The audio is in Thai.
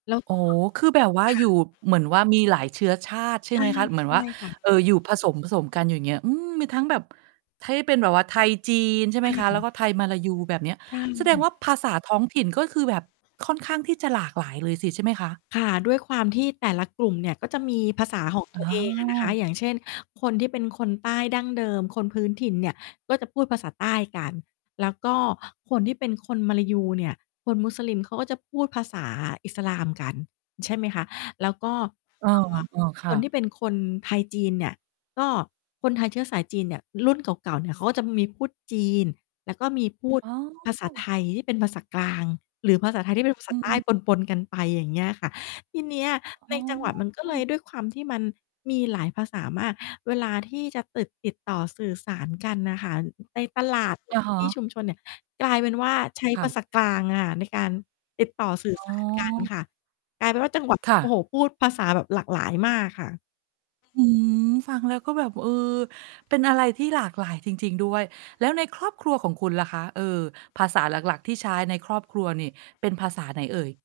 แล้ว โอก้็ โฮ คือแบบว่าค่อะ ยู่ เหมือนว่ามีหลายเชื้อชาติ ใชใ่ชไห่ มคะ เหมือนใชว่า ่ค่ะ เอ่อ อยู่ผสม ๆ กันอยู่ อย่างเงี้ย อืม มีทั้งแบบ ถ้า ที่เป็นแบบว่าไทย-จีน ใช่ไหคมคะ แล่้วะ ก็ไทย-มลายู แบบเนี้ย ใชแสดงว่ ่าภาษาท้องถิ่น ก็คือแบบค่อนข้างที่จะหลากหลายเลยสิใช่ไหมคะ? ค่ะ ด้วยความที่แต่ละกลุ่มเนี่ย ก็จะมีภาษาของ อตัว๋เองอะนะคะ อ อย่างเช่น คนที่เป็นคนใต้ดั้งเดิม คนพื้นถิ่นเนี่ย ก็จะพูดภาษาใต้กัน แล้วก็คนที่เป็นคนมลายูเนี่ย คนมุสลิมเขาก็จะพูดภาษาอิสลามกัน ใช่ไหมคะ แล้วก็ เออ เอ่อ เออ คค่ะ นที่เป็นคนไทย-จีนเนี่ย ก็คนไทยเชื้อสายจีนเนี่ย รุ่นเก่า ๆ เนี่ย เขาก็จะมีพูดจีน แล้วก็มีพูดอ๋อ ภาษาไทยที่เป็นภาษากลาง หรือภาษาไทยที่เป็นภาษอืาใต้ม ปน ๆ กันไป อย่างเงี้ยค่ะ ทีเนี้ยอใน๋จังหวัดมันก็เลอ ย ด้วยความที่มันมีหลายภาษามาก เวลาที่จะตึด ติดต่อสื่อสารกันน่ะค่ะ ในตลาด หรืออะใน ฮที่ะ ชุมชนเนี่ย กลายเป็นว่าใช้ค่ภาะ ษากลางค่ะ ในการติดต่อ สื่ออ๋สอ าร กันค่ะ กลายเป็นว่าจัง หวัดเคนี้่ย โอ้ะ โฮ พูดภาษาแบบหลากหลายมากค่ะ อืม ฟังแล้วก็แบบ เออ เป็นอะไรที่หลากหลายจริง ๆ ด้วย แล้วในครอบครัวของคุณล่ะคะ เออ ภาษา หลัก ๆ ที่ใช้ในครอบครัวนี่เป็นภาษาไหนเอ่ย?